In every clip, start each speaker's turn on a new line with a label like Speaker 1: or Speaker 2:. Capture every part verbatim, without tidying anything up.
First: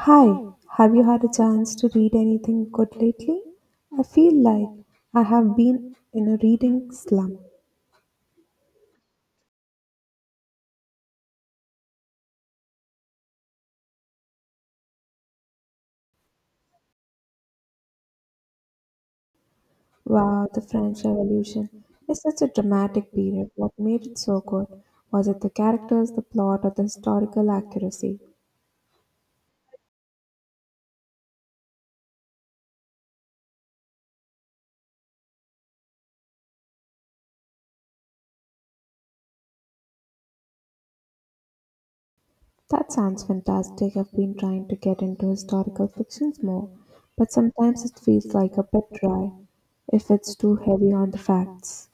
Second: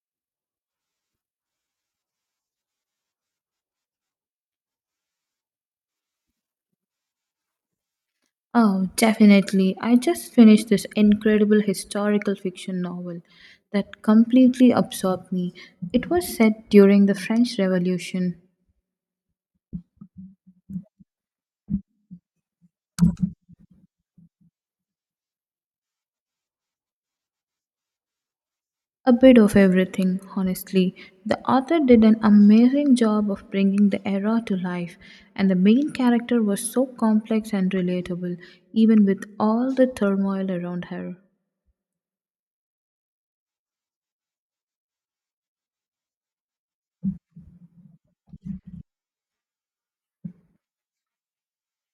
Speaker 1: Hi, have you had a chance to read anything good lately? I feel like I have been in a reading slump.
Speaker 2: Oh, definitely. I just finished this incredible historical fiction novel that completely absorbed me. It was set during the French Revolution.
Speaker 1: Wow, the French Revolution is such a dramatic period. What made it so good? Was it the characters, the plot, or the historical accuracy?
Speaker 2: A bit of everything, honestly. The author did an amazing job of bringing the era to life, and the main character was so complex and relatable, even with all the turmoil around her.
Speaker 1: That sounds fantastic. I've been trying to get into historical fictions more, but sometimes it feels like a bit dry if it's too heavy on the facts.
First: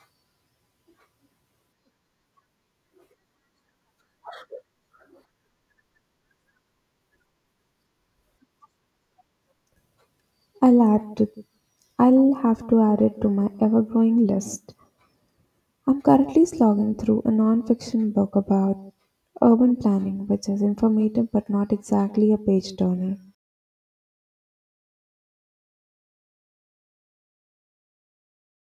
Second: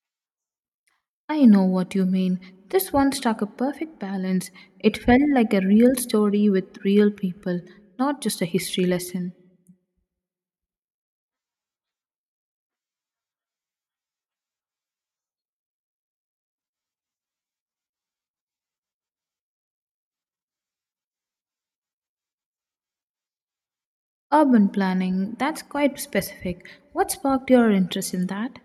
Speaker 2: I know what you mean. This one struck a perfect balance. It felt like a real story with real people, not just a history lesson.
Speaker 1: I'll add to I'll have to add it to my ever-growing list. I'm currently slogging through a non-fiction book about urban planning, which is informative but not exactly a page turner.
Speaker 2: Urban planning, that's quite specific. What sparked your interest in that?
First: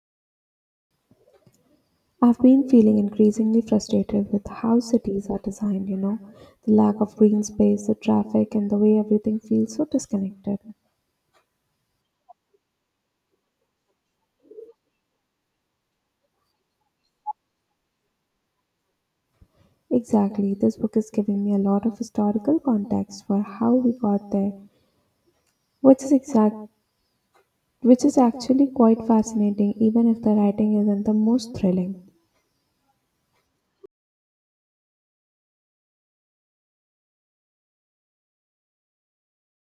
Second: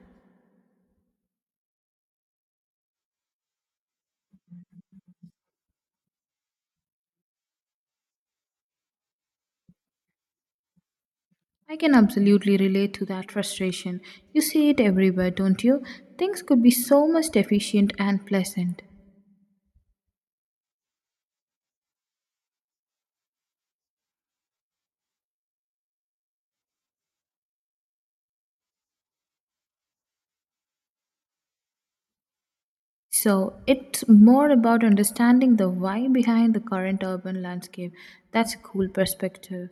Speaker 1: I've been feeling increasingly frustrated with how cities are designed, you know, the lack of green space, the traffic, and the way everything feels so disconnected.
Speaker 2: I can absolutely relate to that frustration. You see it everywhere, don't you? Things could be so much efficient and pleasant.
Speaker 1: Exactly, this book is giving me a lot of historical context for how we got there, which is exact which is actually quite fascinating, even if the writing isn't the most thrilling.
Speaker 2: So, it's more about understanding the why behind the current urban landscape. That's a cool perspective.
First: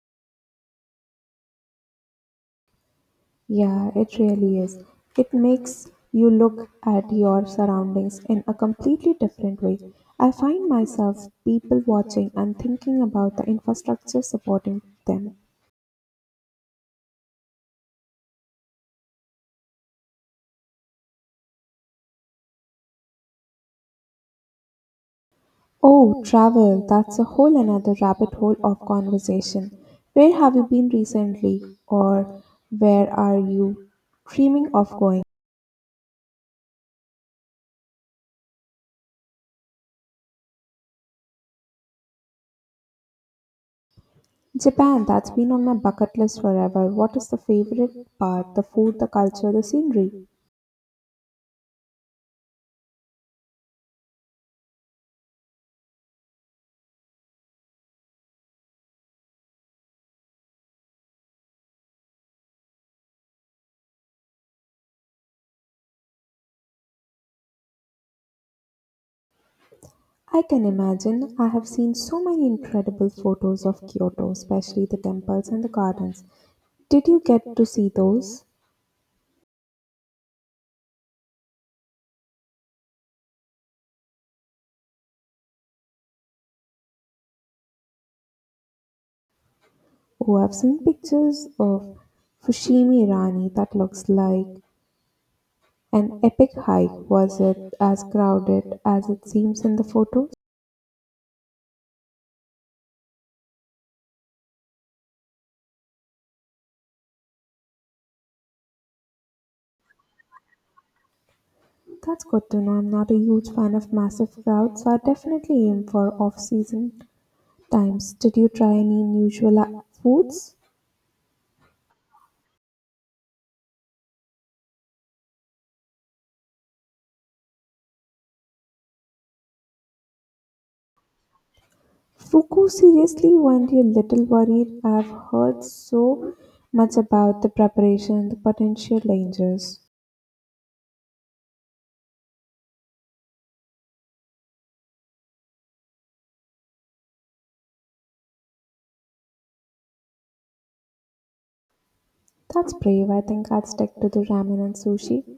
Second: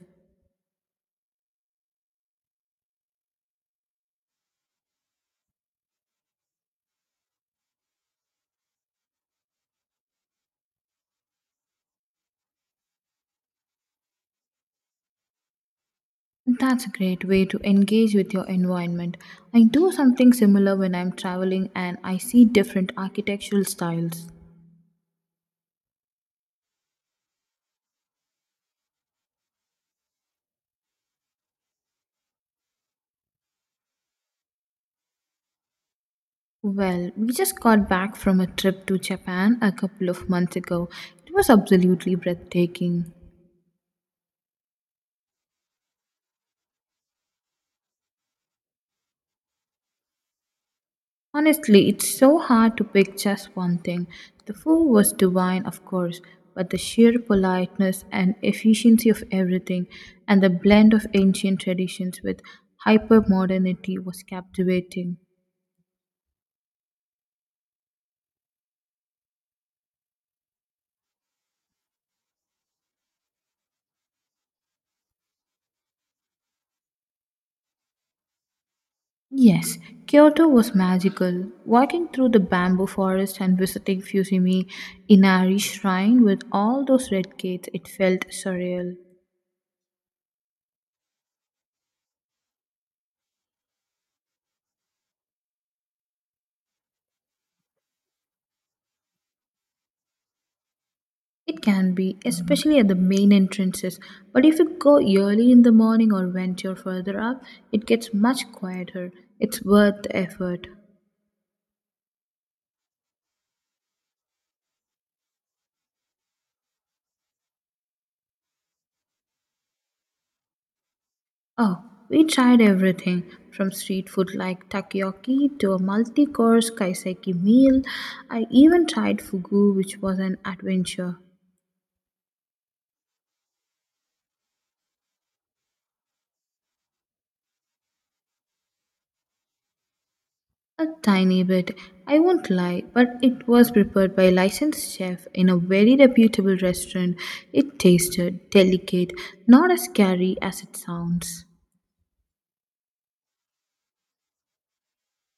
Speaker 1: Yeah, it really is. It makes you look at your surroundings in a completely different way. I find myself people watching and thinking about the infrastructure supporting them.
Speaker 2: That's a great way to engage with your environment. I do something similar when I'm traveling and I see different architectural styles.
Speaker 1: Oh, travel, that's a whole another rabbit hole of conversation. Where have you been recently, or where are you dreaming of going?
Speaker 2: Well, we just got back from a trip to Japan a couple of months ago. It was absolutely breathtaking.
Speaker 1: Japan, that's been on my bucket list forever. What is the favorite part? The food, the culture, the scenery.
Speaker 2: Honestly, it's so hard to pick just one thing. The food was divine, of course, but the sheer politeness and efficiency of everything and the blend of ancient traditions with hypermodernity was captivating.
Speaker 1: I can imagine. I have seen so many incredible photos of Kyoto, especially the temples and the gardens. Did you get to see those?
Speaker 2: Yes, Kyoto was magical. Walking through the bamboo forest and visiting Fusimi Inari Shrine with all those red gates, it felt surreal.
Speaker 1: Oh, I've seen pictures of Fushimi Rani that looks like an epic hike. Was it as crowded as it seems in the photos?
Speaker 2: It can be, especially at the main entrances, but if you go early in the morning or venture further up, it gets much quieter. It's worth the effort.
Speaker 1: That's good to know. I'm not a huge fan of massive crowds, so I definitely aim for off season times. Did you try any unusual uh, foods?
Speaker 2: Oh, we tried everything from street food like takoyaki to a multi course kaiseki meal. I even tried fugu, which was an adventure.
Speaker 1: Fuku, seriously, weren't you a little worried? I've heard so much about the preparation and the potential dangers.
Speaker 2: A tiny bit, I won't lie, but it was prepared by a licensed chef in a very reputable restaurant. It tasted delicate, not as scary as it sounds.
Speaker 1: That's brave. I think I'd stick to the ramen and sushi,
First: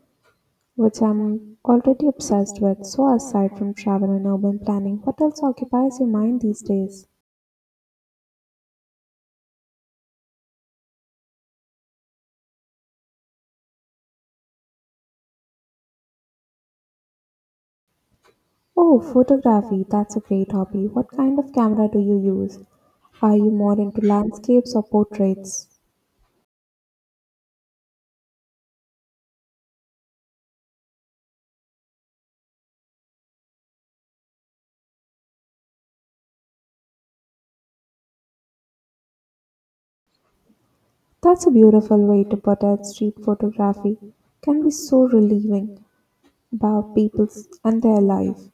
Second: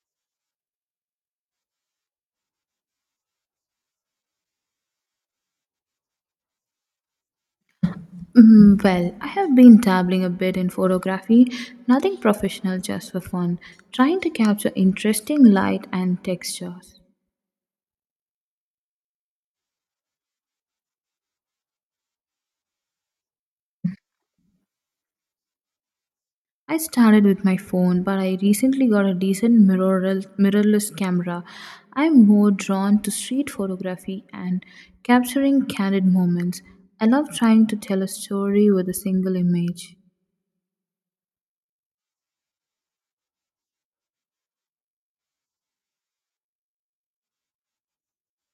Speaker 1: which I'm already obsessed with. So, aside from travel and urban planning, what else occupies your mind these days?
Speaker 2: Mm, well, I have been dabbling a bit in photography, nothing professional, just for fun, trying to capture interesting light and textures.
Speaker 1: Oh, photography. That's a great hobby. What kind of camera do you use? Are you more into landscapes or portraits?
Speaker 2: I started with my phone, but I recently got a decent mirrorless, mirrorless camera. I'm more drawn to street photography and capturing candid moments. I love trying to tell a story with a single image.
Speaker 1: That's a beautiful way to put it. Street photography can be so relieving about people and their life.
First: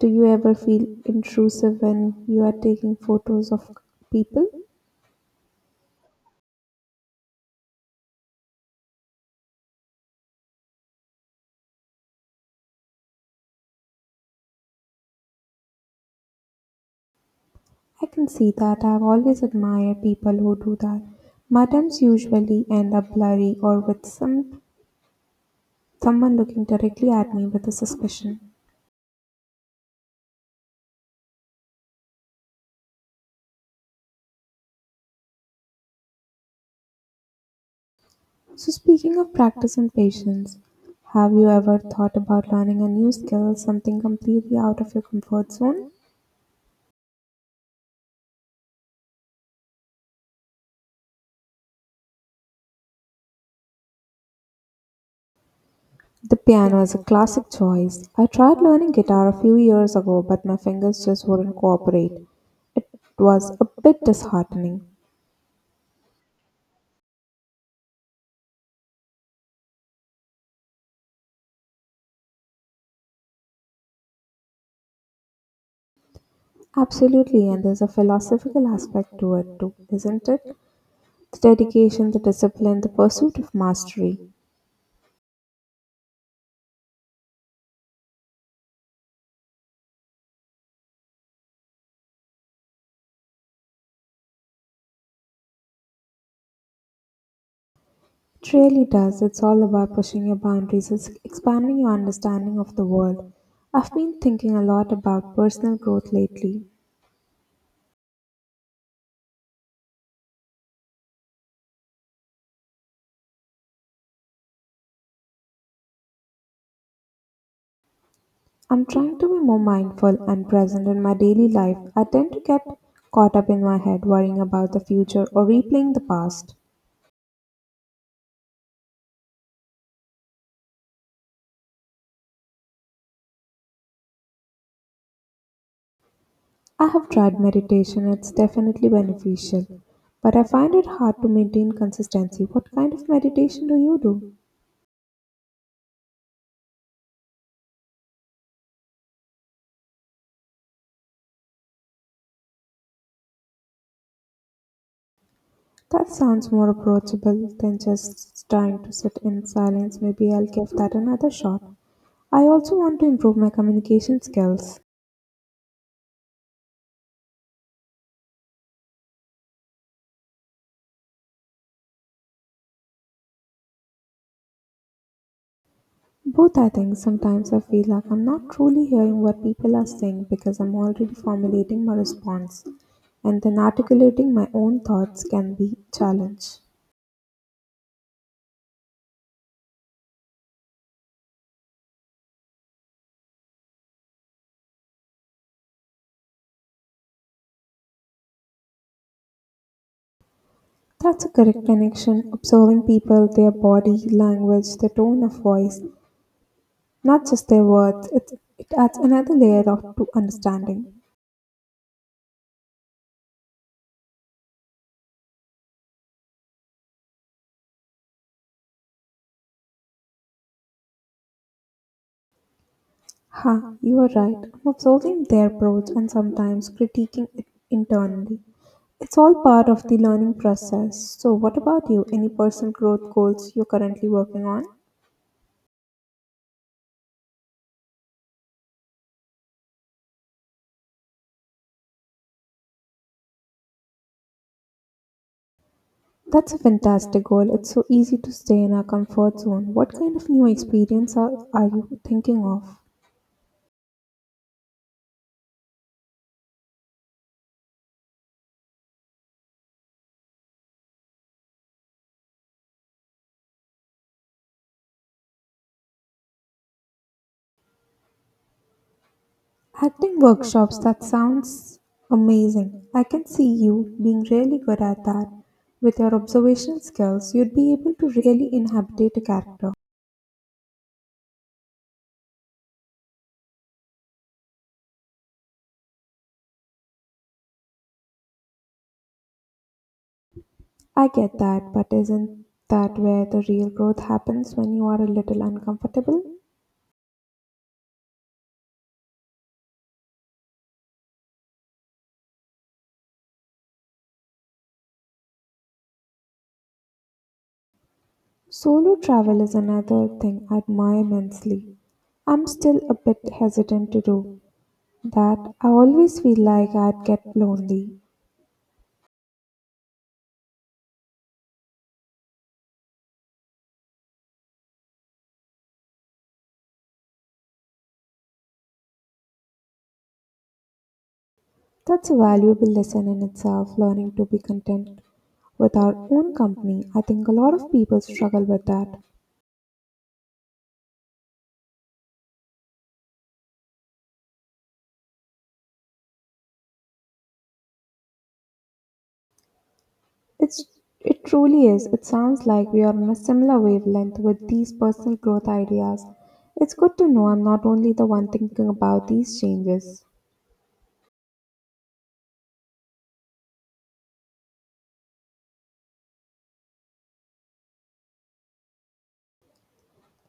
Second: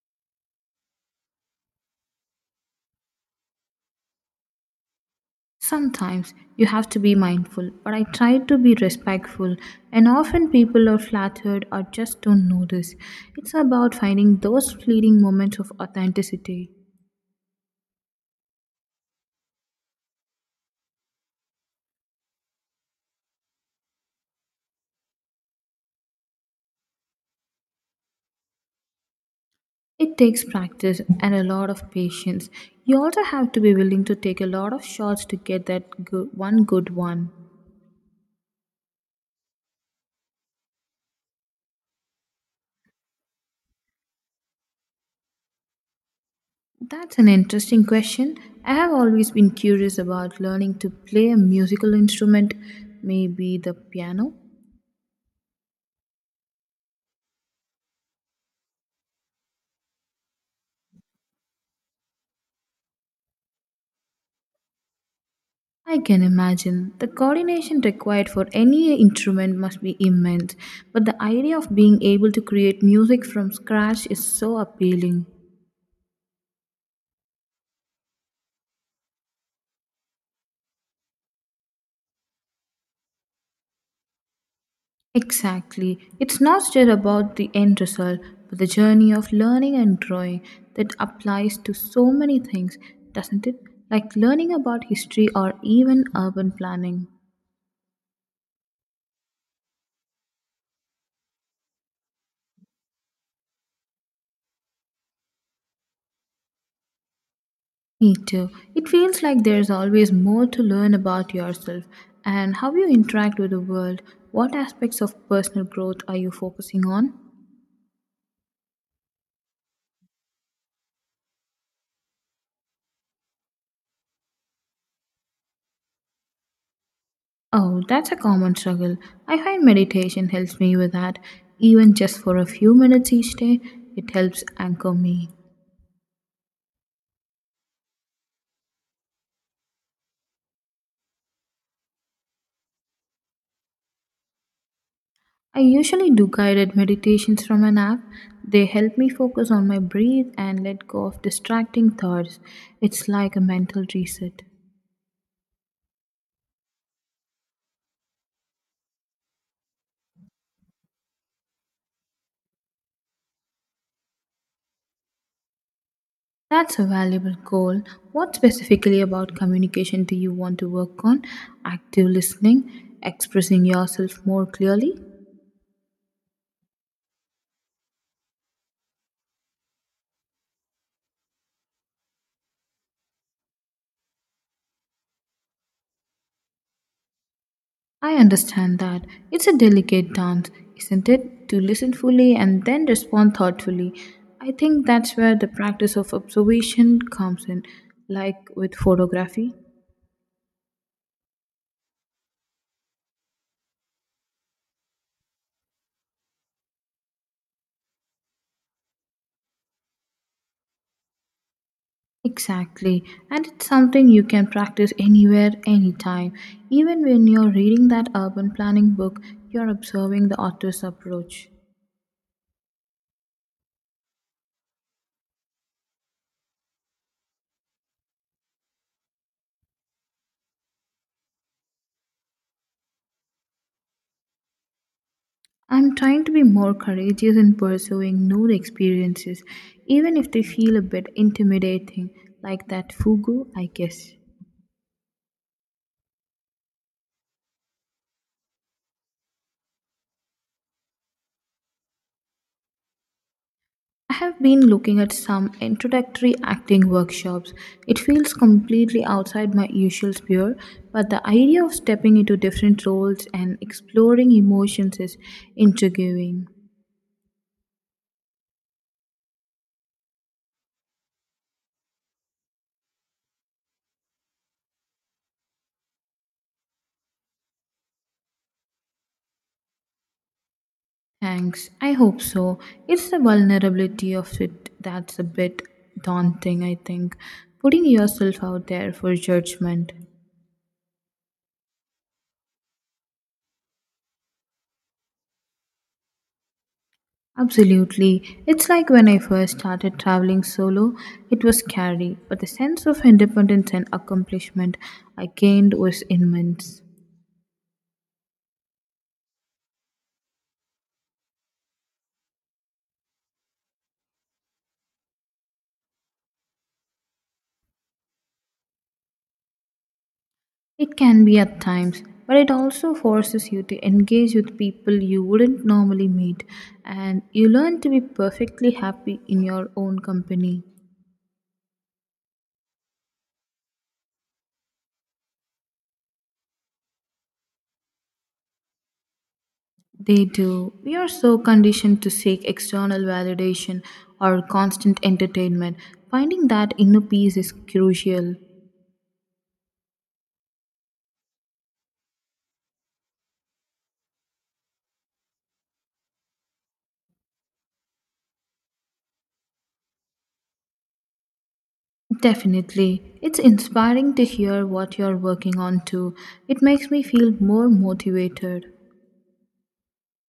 Speaker 1: Do you ever feel intrusive when you are taking photos of people?
Speaker 2: Sometimes you have to be mindful, but I try to be respectful, and often people are flattered or just don't notice. It's about finding those fleeting moments of authenticity.
Speaker 1: I can see that. I've always admired people who do that. My attempts usually end up blurry or with some someone looking directly at me with a suspicion.
Speaker 2: It takes practice and a lot of patience. You also have to be willing to take a lot of shots to get that good, one good one.
Speaker 1: So speaking of practice and patience, have you ever thought about learning a new skill, something completely out of your comfort zone?
Speaker 2: That's an interesting question. I have always been curious about learning to play a musical instrument, maybe the piano.
Speaker 1: The piano is a classic choice. I tried learning guitar a few years ago, but my fingers just wouldn't cooperate. It was a bit disheartening.
Speaker 2: I can imagine the coordination required for any instrument must be immense, but the idea of being able to create music from scratch is so appealing.
Speaker 1: Absolutely, and there's a philosophical aspect to it too, isn't it? The dedication, the discipline, the pursuit of mastery.
Speaker 2: Exactly. It's not just about the end result, but the journey of learning and growing that applies to so many things, doesn't it? Like learning about history or even urban planning.
Speaker 1: It really does. It's all about pushing your boundaries, it's expanding your understanding of the world. I've been thinking a lot about personal growth lately.
Speaker 2: Me too. It feels like there's always more to learn about yourself and how you interact with the world. What aspects of personal growth are you focusing on?
Speaker 1: I'm trying to be more mindful and present in my daily life. I tend to get caught up in my head worrying about the future or replaying the past.
Speaker 2: Oh, that's a common struggle. I find meditation helps me with that. Even just for a few minutes each day, it helps anchor me.
Speaker 1: I have tried meditation, it's definitely beneficial, but I find it hard to maintain consistency. What kind of meditation do you do?
Speaker 2: I usually do guided meditations from an app. They help me focus on my breath and let go of distracting thoughts. It's like a mental reset.
Speaker 1: That sounds more approachable than just trying to sit in silence. Maybe I'll give that another shot. I also want to improve my communication skills.
Speaker 2: That's a valuable goal. What specifically about communication do you want to work on? Active listening, expressing yourself more clearly?
Speaker 1: Both, I think. Sometimes I feel like I'm not truly hearing what people are saying because I'm already formulating my response, and then articulating my own thoughts can be challenged.
Speaker 2: I understand that. It's a delicate dance, isn't it? To listen fully and then respond thoughtfully. I think that's where the practice of observation comes in, like with photography.
Speaker 1: That's a correct connection. Observing people, their body language, their tone of voice, not just their words, it, it adds another layer of to understanding.
Speaker 2: Exactly, and it's something you can practice anywhere, anytime. Even when you're reading that urban planning book, you're observing the author's approach.
Speaker 1: Ha, you are right. I'm Observing their approach and sometimes critiquing it internally. It's all part of the learning process. So, what about you? Any personal growth goals you're currently working on?
Speaker 2: I'm trying to be more courageous in pursuing new experiences, even if they feel a bit intimidating, like that fugu, I guess.
Speaker 1: That's a fantastic goal. It's so easy to stay in our comfort zone. What kind of new experience are, are you thinking of?
Speaker 2: I have been looking at some introductory acting workshops. It feels completely outside my usual sphere, but the idea of stepping into different roles and exploring emotions is intriguing.
Speaker 1: Acting workshops, that sounds amazing. I can see you being really good at that. With your observational skills, you'd be able to really inhabit a character.
Speaker 2: Thanks. I hope so. It's the vulnerability of it that's a bit daunting, I think. Putting yourself out there for judgment.
Speaker 1: I get that, but isn't that where the real growth happens when you are a little uncomfortable?
Speaker 2: Absolutely. It's like when I first started traveling solo, it was scary, but the sense of independence and accomplishment I gained was immense.
Speaker 1: Solo travel is another thing I admire immensely. I'm still a bit hesitant to do that. I always feel like I'd get lonely.
Speaker 2: It can be at times, but it also forces you to engage with people you wouldn't normally meet, and you learn to be perfectly happy in your own company.
Speaker 1: That's a valuable lesson in itself, learning to be content with our own company. I think a lot of people struggle with that.
Speaker 2: They do. We are so conditioned to seek external validation or constant entertainment. Finding that inner peace is crucial.
Speaker 1: It's it truly is. It sounds like we are on a similar wavelength with these personal growth ideas. It's good to know I'm not only the one thinking about these changes.
Speaker 2: Definitely. It's inspiring to hear what you're working on too. It makes me feel more motivated.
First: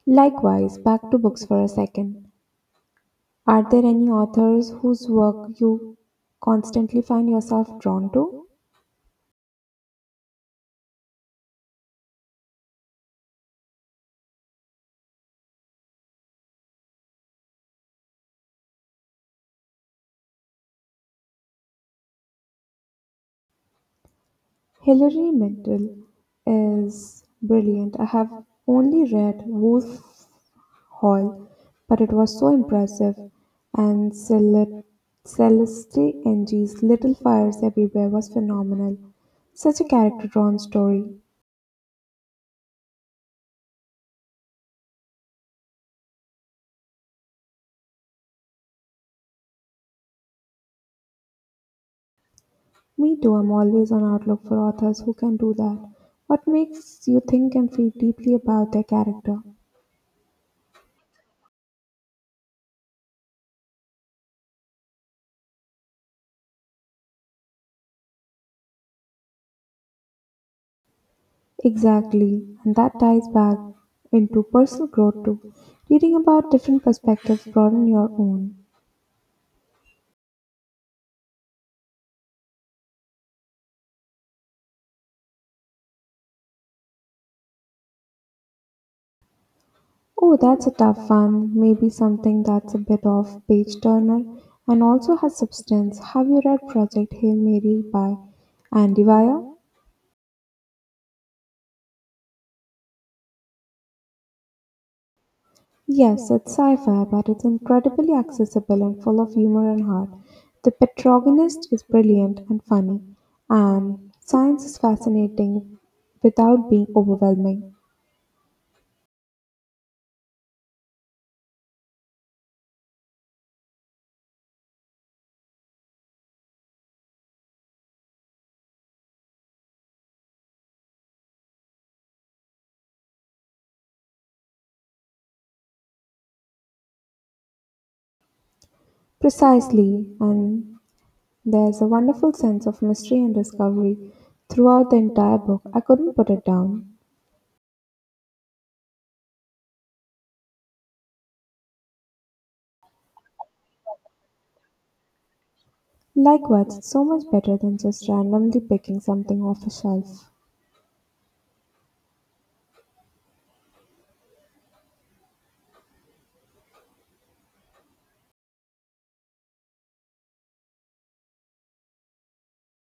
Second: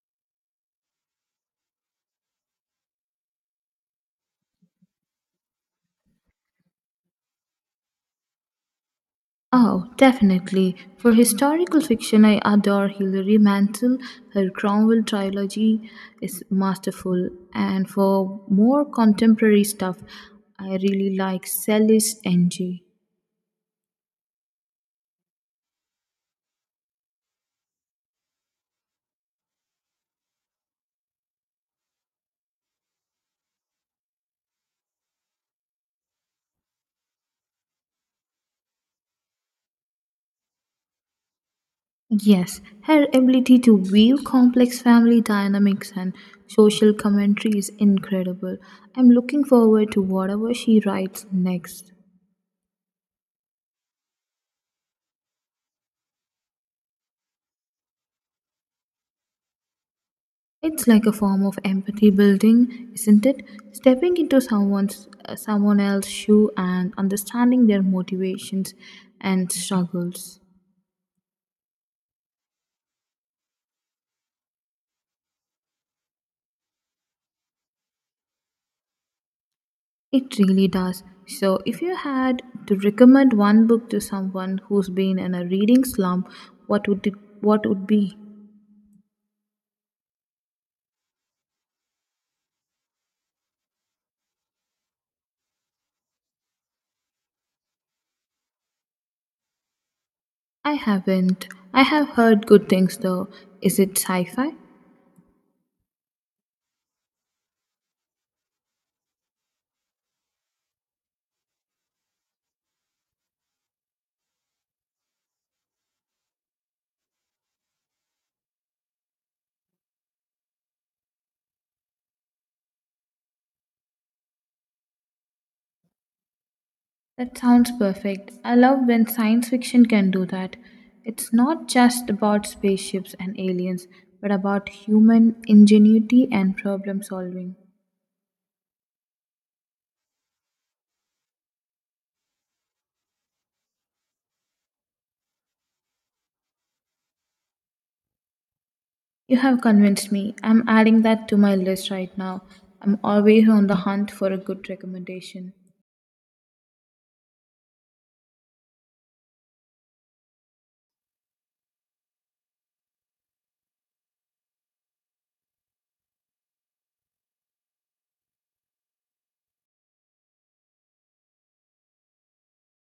Speaker 1: Likewise, back to books for a second. Are there any authors whose work you constantly find yourself drawn to?
Speaker 2: Oh, definitely. For historical fiction, I adore Hilary Mantel. Her Cromwell trilogy is masterful. And for more contemporary stuff, I really like Celis N G.
Speaker 1: Hilary Mantel is brilliant. I have only read Wolf Hall, but it was so impressive. And Cel- Celeste Ng's Little Fires Everywhere was phenomenal. Such a character drawn story.
Speaker 2: Yes, her ability to weave complex family dynamics and social commentary is incredible. I'm looking forward to whatever she writes next.
Speaker 1: Me too, I'm always on outlook for authors who can do that. What makes you think and feel deeply about their character?
Speaker 2: It's like a form of empathy building, isn't it? Stepping into someone's uh, someone else's shoe and understanding their motivations and struggles.
Speaker 1: Exactly, and that ties back into personal growth too. Reading about different perspectives broaden your own.
Speaker 2: It really does. So, if you had to recommend one book to someone who's been in a reading slump, what would it what would be?
Speaker 1: Oh, that's a tough one. Maybe something that's a bit of page turner and also has substance. Have you read Project Hail Mary by Andy Weir?
Speaker 2: I haven't. I have heard good things though. Is it sci fi?
Speaker 1: Yes, it's sci-fi, but it's incredibly accessible and full of humor and heart. The protagonist is brilliant and funny, and science is fascinating without being overwhelming.
Speaker 2: That sounds perfect. I love when science fiction can do that. It's not just about spaceships and aliens, but about human ingenuity and problem solving.
Speaker 1: Precisely, and there's a wonderful sense of mystery and discovery throughout the entire book. I couldn't put it down.
Speaker 2: You have convinced me. I'm adding that to my list right now. I'm always on the hunt for a good recommendation.
Speaker 1: Likewise, it's so much better than just randomly picking something off a shelf.